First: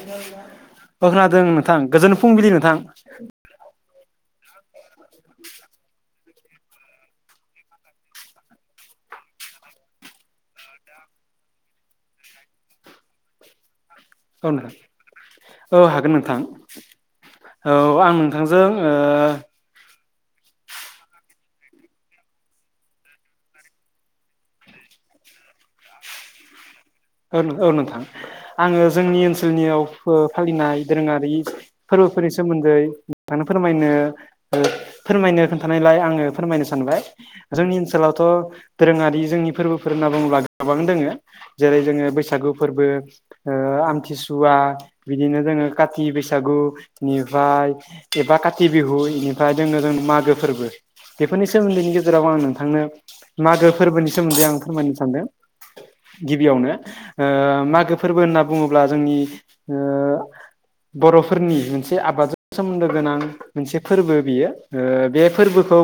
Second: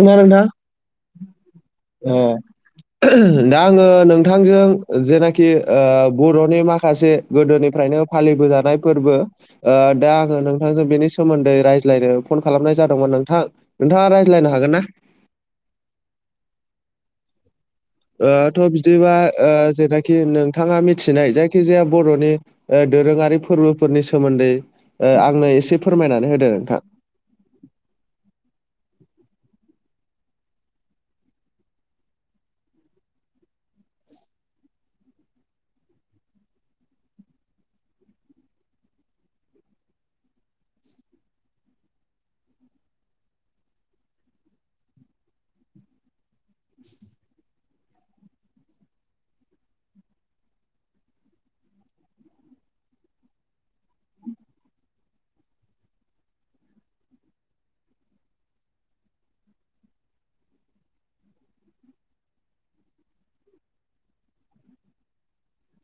खोनादों नोंथां बो खोनादों नोंथां गोजोन ओ फुंबिलि नोंथां। दा आङो नोंथांजों जेनाखि बर'नि माखासे गोदोनिफ्रायनो फालिबोजानाय फोरबो ओ दा आङो नोंथांजों बेनि सोमोन्दै रायज्लायनो फन खालामनाय जादोंमोन नोंथां नोंथाङालाय औ नोंथां औ हागोन नोंथां। औ आं नोंथांजों थ' बिदिबा ओ जेनाखि कि नोंथाङा मिथिनाय जायखि जाया बर'नि दोरोङारि फोरबोफोरनि सोमोन्दै ओ आंनो एसे फोरमायनानै होदो नोंथां औ औ नोंथां आङो जोंनि ओनसोलनियाव फालिनाय दोरोङारि फोरबोफोरनि सोमोन्दै नोंनो फोरमायनो फोरमायनो खोन्थानायलाय आङो फोरमायनो सानबाय जोंनि ओनसोलावथ' दोरोङारि जोंनि फोरबोफोर होनना बुङोब्ला गोबां दोङो जेरै जोङो बैसागु फोरबो आमथिसुवा बिदिनो जोङो काथि बैसागु बेनिफ्राय एबा काथि बिहु बेनिफ्राय जोंनो जों मागो फोरबो बेफोरनि सोमोन्दैनि गेजेराव आं नोंथांनो मागो फोरबोनि सोमोन्दै आं फोरमायनो सानदों गिबियावनो मागो फोरबो होनना बुङोब्ला जोंनि बर'फोरनि मोनसे आबादजों सोमोन्दो गोनां मोनसे फोरबो बियो बे फोरबोखौ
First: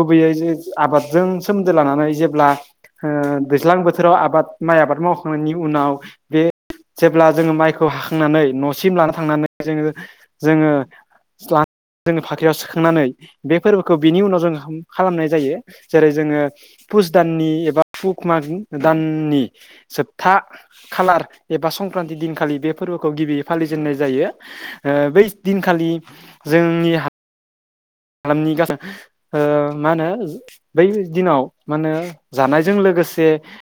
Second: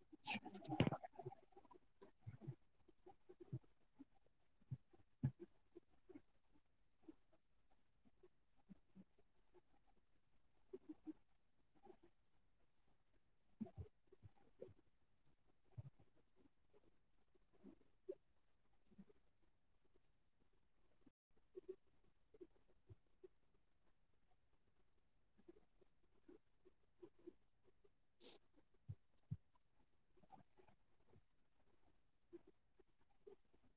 गुबैयै ज आबादजों सोमोन्दो लानानै जेब्ला दैज्लां बोथोराव आबाद माइ आबाद मावखांनायनि उनाव बे जेब्ला जोङो माइखौ हाखांनानै न'सिम लाना थांनानै जोङो जोङो स्ला जोङो फाख्रियाव सोखांनानै बे फोरबोखौ बिनि उनाव जों खालामनाय जायो जेरै जोङो पुस दाननि एबा पुक माग दाननि जोबथा खालार एबा संक्रान्ति दिनखालि बे फोरबोखौ गिबियै फालिजेननाय जायो। बै दिनखालि जोंनि हालामनि गास ओ मा होनो बै दिनाव माहोनो जानायजों लोगोसे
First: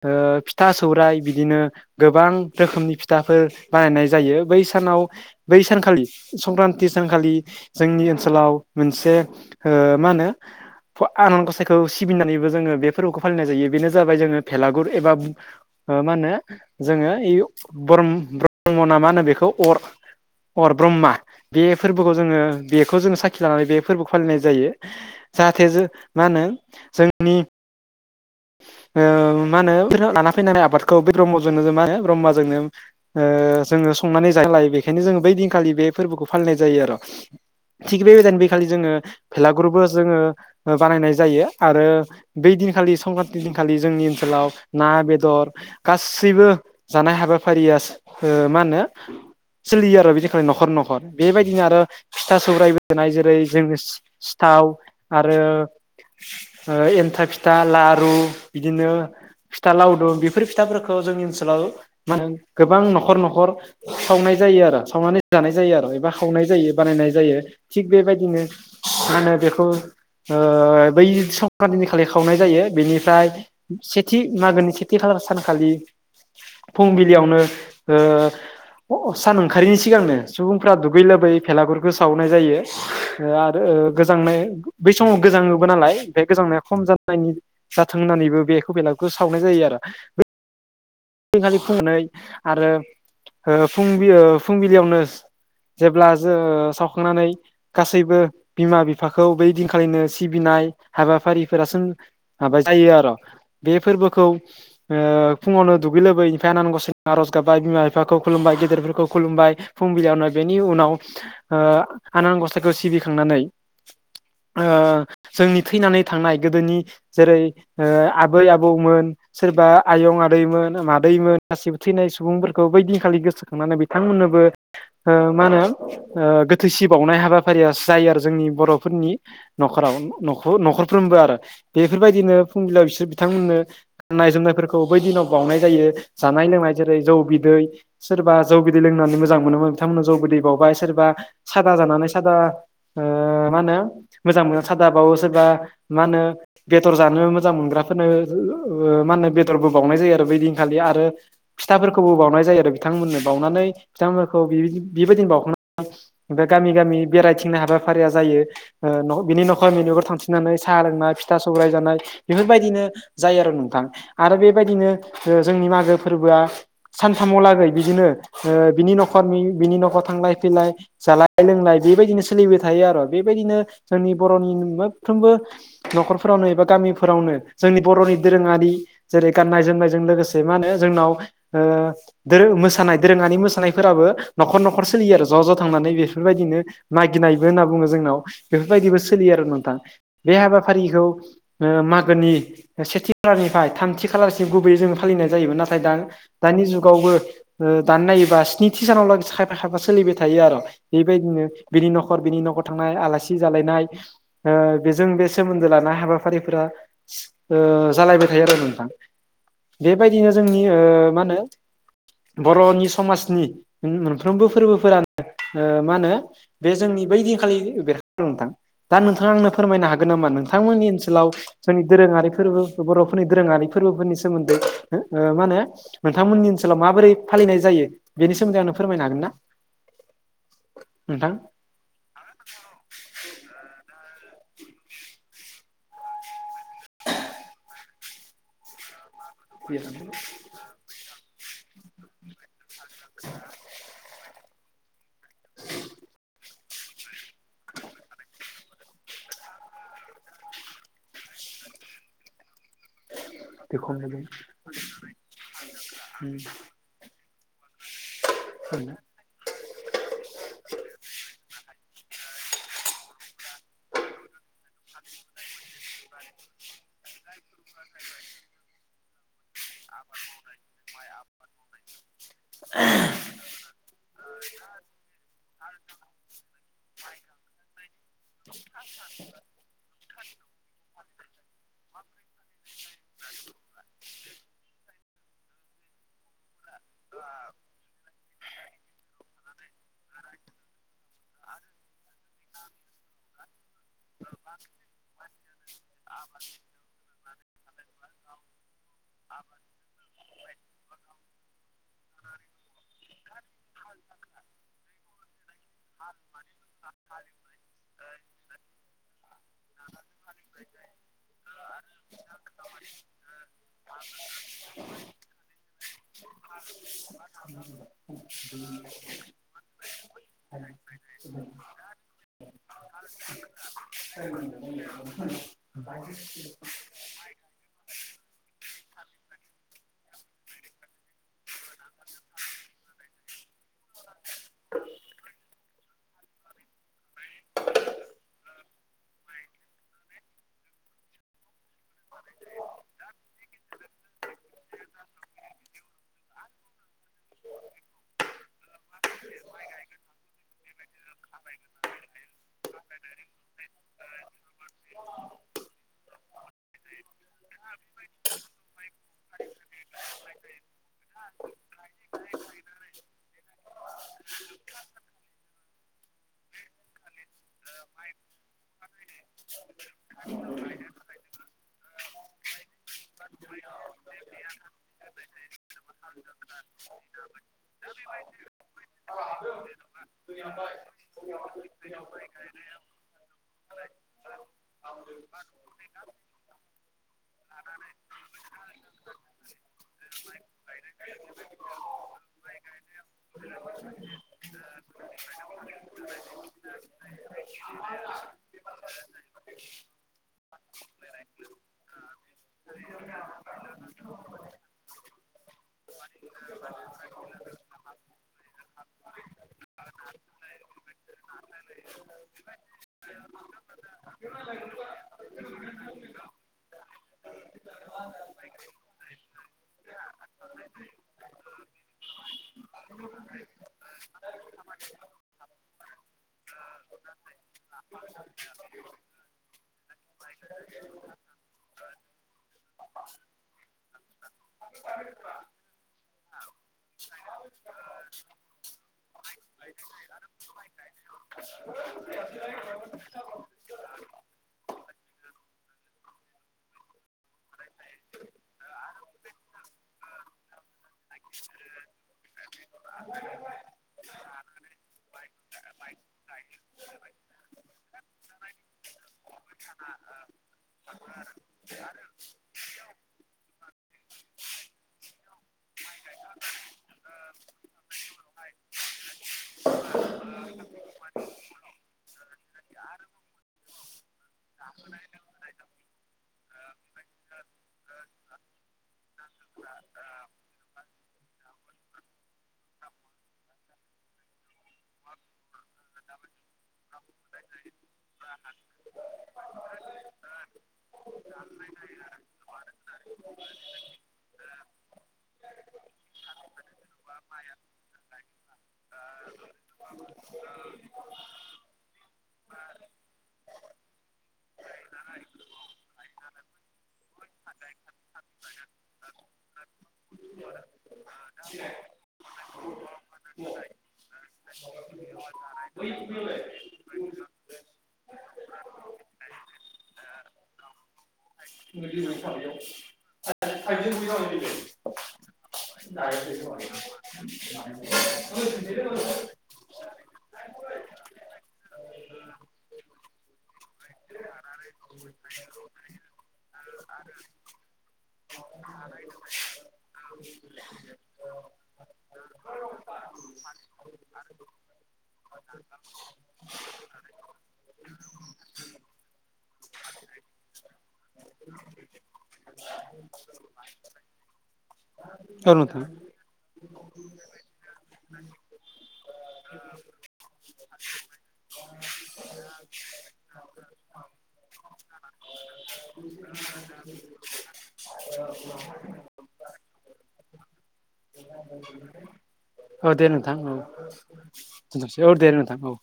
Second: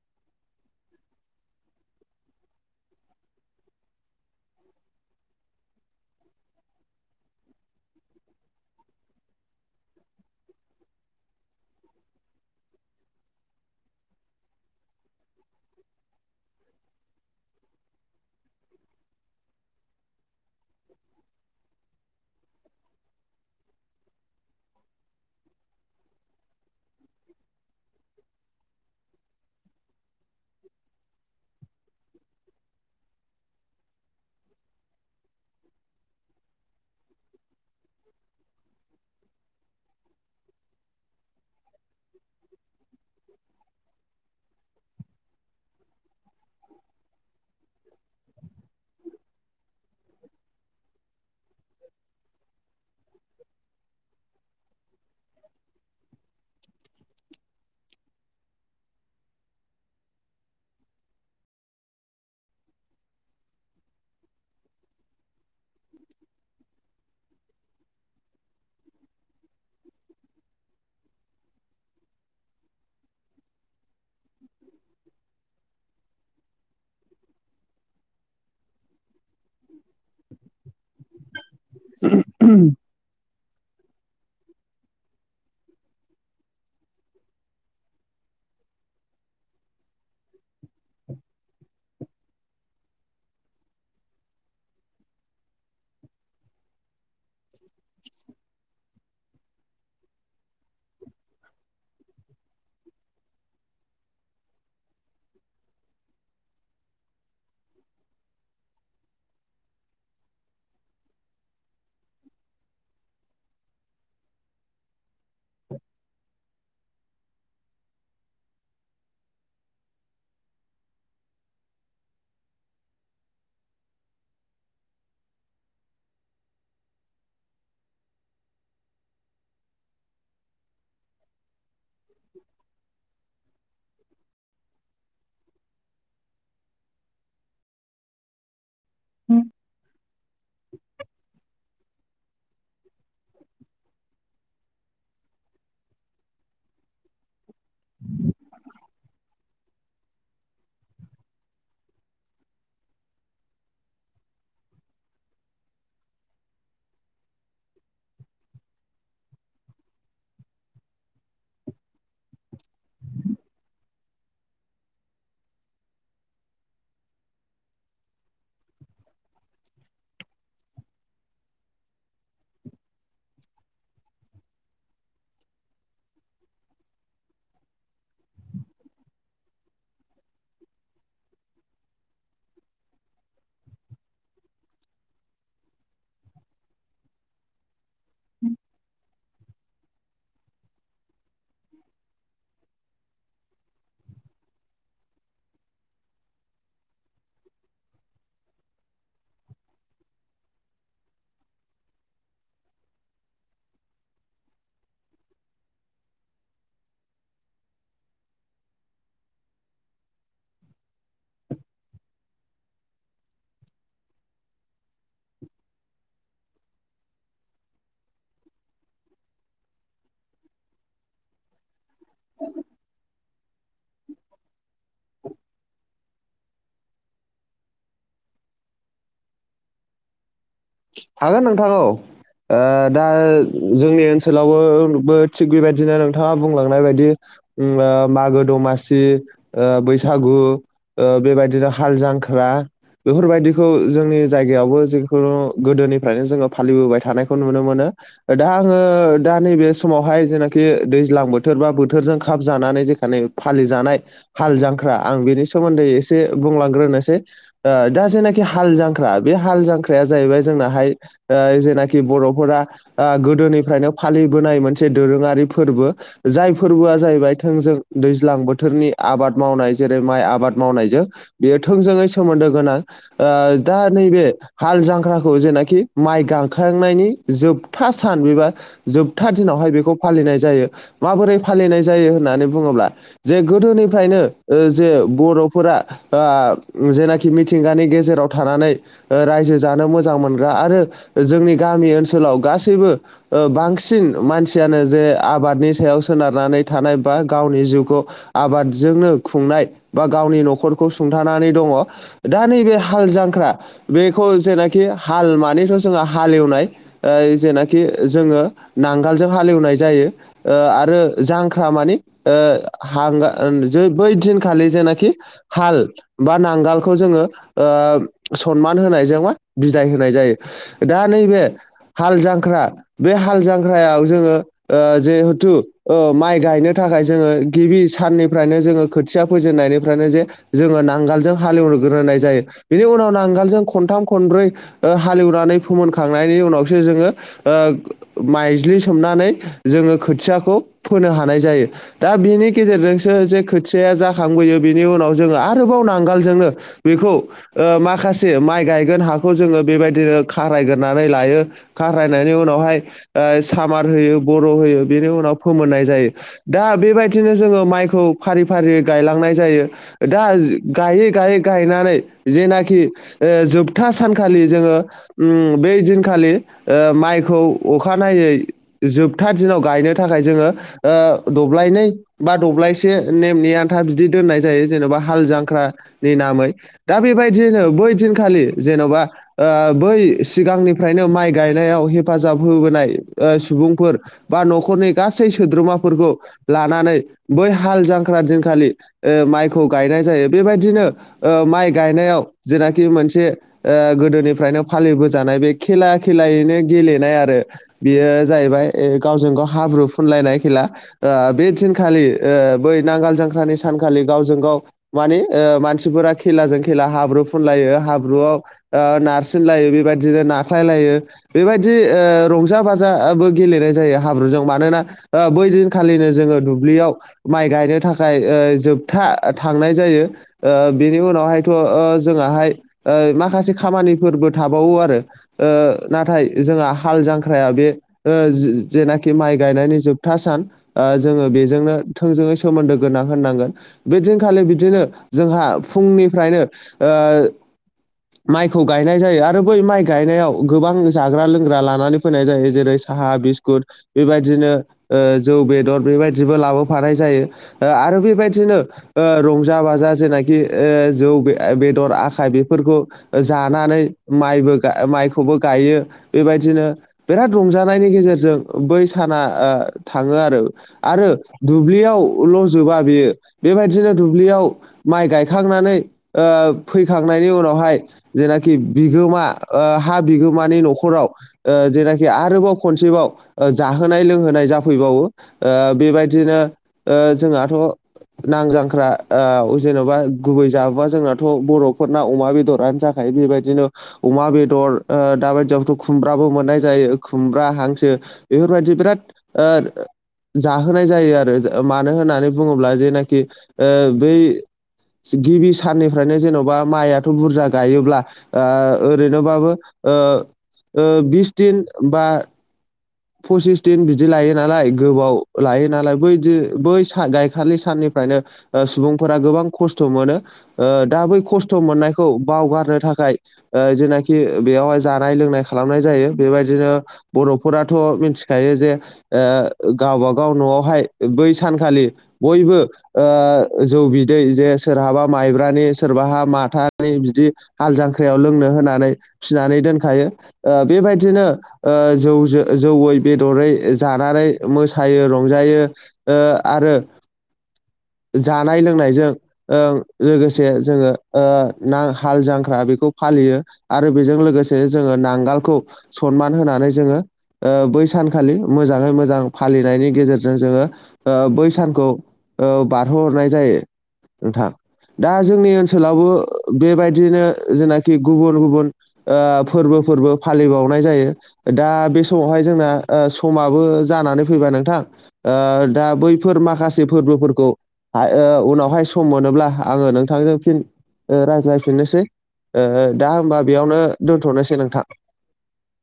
ओ फिथा सौराइ बिदिनो गोबां रोखोमनि फिथाफोर बानायनाय जायो बै सानाव बै सानखालि संक्रान्ति सानखालि जोंनि ओनसोलाव मोनसे ओ मा होनो आनान गसाइखौ सिबिनानैबो जोङो बे फोरबोखौ फालिनाय जायो बेनो जाबाय जोङो भेलागुर एबा मा होनो जोङो ब्र ब्रह्मना मा होनो बेखौ अर अर ब्रह्म बे फोरबोखौ जोङो बेखौ जोङो सायख लानानै बे फोरबो फालिनाय जायो जाहाथे जों मा होनो जोंनि [inaudible] ओ मा होनो लाना फैनानै आबादखौ बे ब्रह्मजोंनो मा होनो ब्रह्माजोंनो ओ जोङो संनानै जानायो नालाय बेखायनो जोङो बै दिनखालि बे फोरबोखौ फालिनाय जायो आर'। थिग बेबायदिनो बेखालि जोङो भेलागुरुबो जोङो बानायनाय जायो आरो बै दिनखालि संक्रान बै दिनखालि जोंनि ओनसोलाव ना बेदर गासैबो जानाय हाबाफारिया ओ मा होनो सोलियो आरो बिदिनखालि न'खर न'खर बेबायदिनो आरो फिथा सौराइबो होनाय जेरै जोङो सि-सिथाव आरो ओ एन्था फिथा लारु बिदिनो फिथा लावदुम बेफोर फिथाफोरखौ जोंनि ओनसोलाव माहोनो गोबां न'खर न'खर सावनाय जायो आरो सावनानै जानाय जायो आरो एबा सावनाय जायो बानायनाय जायो थिग बेबायदिनो मा होनो बेखौ ओ बै संक्रान्तिनि खालि खावनाय जायो बेनि ओमफ्राय सेथि मागोनि सेथि खालार सानखालि फुंबिलियावनो ओ अ सान ओंखारनि सिगांनो सुबुंफ्रा दुगैलाबायो भेलागुरबो सावनाय जायो। ओ आरो ओ गोजांनाय बै समाव गोजाङोबो नालाय बे गोजांनाया खम जानायनि जाथों होननानैबो बेखौ बेलागुखौ सावनाय जायो आरो। खालि फुंनानै आरो ओ फुंबि ओ फुंबिलियावनो जेब्ला जों सावखांनानै गासैबो बिमा बिफाखौ बै दिनखालिनो सिबिनाय हाबाफारिफोरासो माबा जायो आर' बे फोरबोखौ ओ फुङावनो दुगै लोबै इनिफ्राय आनान गसायनियाव आर'ज गाबबाय बिमा बिफा खुलुमबाय गेदेरफोरखौ खुुलुमबाय फुंबिलियावनो बेनि उनाव ओ आनान गसाइखौ सिबिखांनानै ओ जोंनि थैनानै थांनाय गोदोनि जेरै ओ आबै आबौमोन सोरबा आयं आदैमोन मादैमोन गासिबो थैनाय सुबुंफोरखौ बैदिनखालि गोसोखांनानै बिथांमोननोबो ओ मा होनो ओ गोथैसि बावनाय हाबाफारिया जायो आरो जोंनि बर'फोरनि। न'खराव न'खर-न'खरफ्रोमबो आरो। बेफोरबायदिनो फुंबिलियाव बिसोर बिथांमोननो गाननाय जोमनायफोरखौ बै दिनाव बावनाय जायो जानाय लोंनाय जेरै जौ बिदै सोरबा जौ बिदै लोंनानै मोजां मोनोमोन बिथांमोननो जौ बिदै बावबाय सोरबा सादा जानानै सादा ओ मा होनो मोजां मोनो सादाबावो सोरबा मा होनो बेदर जानो मोजां मोनग्राफोरनो मा होनो बेदरबो बावनाय जायो आरो बै दिनखालि आरो फिथाफोरखौबो बावनाय जायो आरो बिथांमोननो बावनानै बिथांमोनखौ बेबायदिनो बावखां बे गामि गामि बेरायथिंनाय हाबाफारिया जायो। ओ न' बिनि न'खर बयनावबो थांथिंनानै साहा लोंनाय फिथा सौराइ जानाय बेफोरबायदिनो जायो आरो नोंथां। आरो बेबायदिनो ओ जोंनि मागो फोरबोआ सानथामाव लागै बिदिनो ओ बिनि न'खर बिनि न'खर थांलाय फैलाय जालाय लोंलाय बेबायदिनो सोलिबाय थायो आरो बेबायदिनो जोंनि बर'नि मोनफ्रोमबो न'खरफोरावनो एबा गामिफोरावनो जोंनि बर'नि दोरोङारि जेरै गाननाय जोमनाय ज जों लोगोसे मा होनो जोंनाव ओ दोरों मोसानाय दोरोङानि मोसानायफोराबो न'खर न'खर सोलियो आरो ज' ज' थांनानै बेफोरबायदिनो नागिनायबो होनना बुङो जोंनाव बेफोरबायदिबो सोलियो आरो नोंथां बे हाबाफारिखौ मागोनि सेथि खालारनिफ्राय थामथि खालारसिम गुबैयै जोङो फालिनाय जायोमोन नाथाय दा दानि जुगावबो दान नायोबा स्निथि सानाव लाग खायफा खायफा सोलिबाय थायो आरो बेबायदिनो बिनि न'खर बिनि न'खर थांनाय आलासि जालायनाय ओ बेजों बे सोमोन्दो लानाय हाबाफारिफोरा ओ जालायबाय थायो आरो नोंथां बेबायदिनो जोंनि ओ मा होनो बर'नि समाजनि मोनफ्रोमबो फोरबोफोरानो मा होनो बे जोंनि बैदिनखालि बेरहदों नोंथां दा नोंथाङा आंनो फोरमायनो हागोन नामा नोंथांमोननि ओनसोलाव जोंनि दोरोङारि फोरबो बर'फोरनि दोरोङारि फोरबोफोरनि सोमोन्दै मा होनो नोंथांमोननि ओनसोलाव माबोरै फालिनाय जायो बेनि सोमोन्दै आंनो फोरमायनो हागोन ना नोंथां? हागोन नोंथांौ दा जोंनि ओनसोलावबोबो थिग बेबायदिनो नोंथाङा बुंलांनाय बायदि मागो दमासि बैसागु बेबायदिनो हाल जांख्रा बेफोरबायदिखौ जोंनि जायगायावबो जिखुनु गोदोनिफ्रायनो जोङो फालिबोबाय थानायखौ नुनो मोनो दा आङो दा नैबे समावहाय जेनाखि दैज्लां बोथोर बा बोथोरजों खाब जानानै जे मे फालिजानाय हाल जांख्रा आं बेनि सोमोन्दै एसे बुंलांग्रोनोसै दा जेनाखि हाल जांख्रा बे हाल जांख्राया जाहैबाय जोंनाहाय जेनाखि बर'फोरा गोदोनिफ्रायनो फालिबोनाय मोनसे दोरोङारि फोरबो जाय फोरबोआ जाहैबाय थोंजों दैज्लां बोथोरनि आबाद मावनाय जेरै माइ आबाद मावनायजों बेयो थोंजोङै सोमोन्दो गोनां दा नैबे हाल जांख्राखौ जेख माइ गांखांनायनि जोबथा सान एबा जोबथा दिनावहाय बे फालिनाय जायो माबोरै फालिनाय जायो होननानै बुङोब्ला जे गोदोनिफ्रायनो जे बर'फोरा जेनाखि मिथिंगानि गेजेराव थानानै रायजो जानो मोन मो मोन आरो जोंनि गामि ओनसोलाव गासैबो बांसिन बांसिन मानसियानो जे आबादनि सायाव सोनारनानै थानाय बा गावनि जिउखौ आबादजोंनो खुंनाय बा गावनि न'खरखौ सुंथानानै दङ दा नैबे हाल जांख्रा बेखौ जेनाखि हाल मानिथ' जोंहा हालेवनाय जेनाखि जोङो नांगालजों हालेवनाय जायो आरो जांख्रा मानि हांग बै दिनखालि जेनाखि हाल बा नांगोलखौ जोङो सनमान होनायजोंबा बिदाय होनाय जायो दा नैबे हाल जांख्रा बे हाल जाख्रायाव जोङो जिहेथु माइ गायनो थाखाय जोङो गिबि साननिफ्रायनो जोङो खोथिया फोजेननायनिफ्रायनो जे जोङो नांगोलजों हालेवग्रोनाय जायो बेनि उनाव नांगालजों खनथाम खनब्रै हालेवनानै फोमोनखांनायनि उनावसो जोङो माइज्लि सोमनानै जोङो खोथियाखौ फोनो हानाय जायो दा बिनि गेजेरजोंसो जे खोथियाया जाखांबोयो बिनि उनाव जोङो आरोबाव नांगोलजोंनो बेखौ माखासे माइ गायगोन हाखौ जोङो बेबायदिनो खारायग्रोनानै लायो खारायनायनि उनावहाय सामार होयो बर' होयो बेनि उनाव फोमोननाय जायो दा बेबायदिनो जोङो माइखौ फारि फारि गायलांनाय जायो दा गायै गायै गायनानै जेनाखि जोब जोबथा सानखालि जोङो उ बै दिनखालि माइखौ अखानायै जोबथा दिनाव गायनो थाखाय जोङो दब्लायनै बा द्लाय एसे नेमनि आन्था बिदि दोननाय जायो जेन'बा हाल जांख्रानि नामै दा बेबायदियैनो बै दिनखालि। जेन'बा ओ बै सिगांनिफ्रायनो माइ गायनायाव हेफाजाब होबोनाय ओ सुबुंफोर बा न'खरनि गासै सोद्रोमाफोरखौ लानानै बै हाल जांख्रा दिनखालि माइखौ गायनाय जायो बेबायदिनो माइ गायनायाव जेनाखि मोनसे। ओ गोदोनिफ्रायनो फालिबोजानाय बे खेला खेलायैनो गेलेनाय आरो बेयो जाहैबाय गावजों गाव हाब्रु फुनलायनाय खेला बे दिनखालि बै नांगाल जांख्रानि सानखालि गावजों गाव मानिे ओ मानसिफोरा खेलाजों खेला हाब्रु फुनलायो हाब्रुआव ओ नारसिन लायो बेबायदिनो नाख्लाय लायो बेबायदि ओ रंजा बाजाबो गेलेनाय जायो हाब्रुजों मानोना ओ बै दिनखालिनो जोङो दुब्लियाव माइ गायनो थाखाय ओ जोबथा थांनाय जायो। ओ बिनि उनावहायथ' ओ जोंाहाय माखासे खामानिफोरबो थाबावो आरो ओ नाथाय जोंहा हाल जांख्राया बे ओ जेनाखि माइ गायनायनि जोबथा सान जोङो बेजोंनो थों जोङै सोमोन्दो गोनां होननांगोन। बेदिनखालि बिदिनो जोंहा फुंनिफ्रायनो ओ माइखौ गायनाय जायो आरो बै माइ गायनायाव गोबां जाग्रा लोंग्रा लानानै फैनाय जायो जेरै साहा बिस्कुट बेबायदिनो ओ जौ बेदर बेबायदिबो लाबोफानाय जायो ओ आरो बेबायदिनो ओ रंजा बाजा जेनाखि ओ जौ बेदर आखाय बेफोरखौ। जानानै माइबो माइखौ खौबो गायो बेबायदिनो बिराद रंजानायनि गेजेरजों। बै साना थाङो आरो आरो दुब्लियावल' जोबा बेयो बेबायदिनो दुब्लियाव माइ गायखांनानै ओ फैखांनायनि उनावहाय जेनाखि बिगोमा हा बिगोमानि न'खराव। जेनाखि आरोबाव खनसेबाव जाहोनाय लोंहोनाय जाफैबावो बेबायदिनो जोंहाथ'। नांजांख्रा जेन'बा गुबै जाबोबा जोंनाथ' बर'फोरना अमा बेदरानो जाखो। बेबायदिनो अमा बेदर। ओ दाबायदियावथ' खुमब्राबो मोननाय जायो खुमब्रा हांसो बेफोरबायदि बिराद। ओर जाहोनाय जायो आरो मानो होननानै बुङोब्ला जेनाखि बै गिबि साननिफ्रायनो जेन'बा माइआथ' बुरजा। ओरैनोबाबो बिस दिन बा। फसिस दिन बिदि लायो नालाय गोबाव लायो नालाय बैदि बै स गाइखेरनि साननिफ्रायनो सुबुंफोरा गोबां खस्थ' मोनो। दा बै खस्थ' मोननायखौ बावगारनो जानकार। जेनाखि बेयावहाय जानाय लोंनाय खालामनाय जायो बेबायदिनो बर'फोराथ' मिथिखायो जे गावबागाव न'आवहाय बै सानखालि बयबो जौ बिदै जे सोरहाबा माइब्रानि सोरबाहा माथानि बिदि हाल जांख्रिायाव लोंनो होनानै फिनानै दोनखायो बेबायदिनो जौ ज जौयै बेदरै जानानै मोसायो रंजायो आरो जानाय लोंनायजों लोगोसे जोङो न हाल जांख्रा बेखौ फालियो। आरो बेजों लोगोसे जोङो नांगोलखौ सनमान होनानै जोङो बै सानखालि मोजाङै मोजां फालिनायनि गेजेरजों जोङो बै सानखौ बारहोहरनाय जायो नोंथां दा जोंनि औ नोंथां ओनसोलावबो बेबायदिनो जेनाखि गुबुन गुबुन फोरबोफोरबो फालिबावनाय जायो दा बे समावहाय जोंना समाबो जानानै फैबाय नोंथां दा बैफोर माखासे फोरबोफोरखौ उनावहाय सम मोनोब्ला आङो नोंथांजों फिन रायज्लायफिननोसै औ दे दा हबा बेयावनो दोनथ'नोसै नोंथां दनोथां औ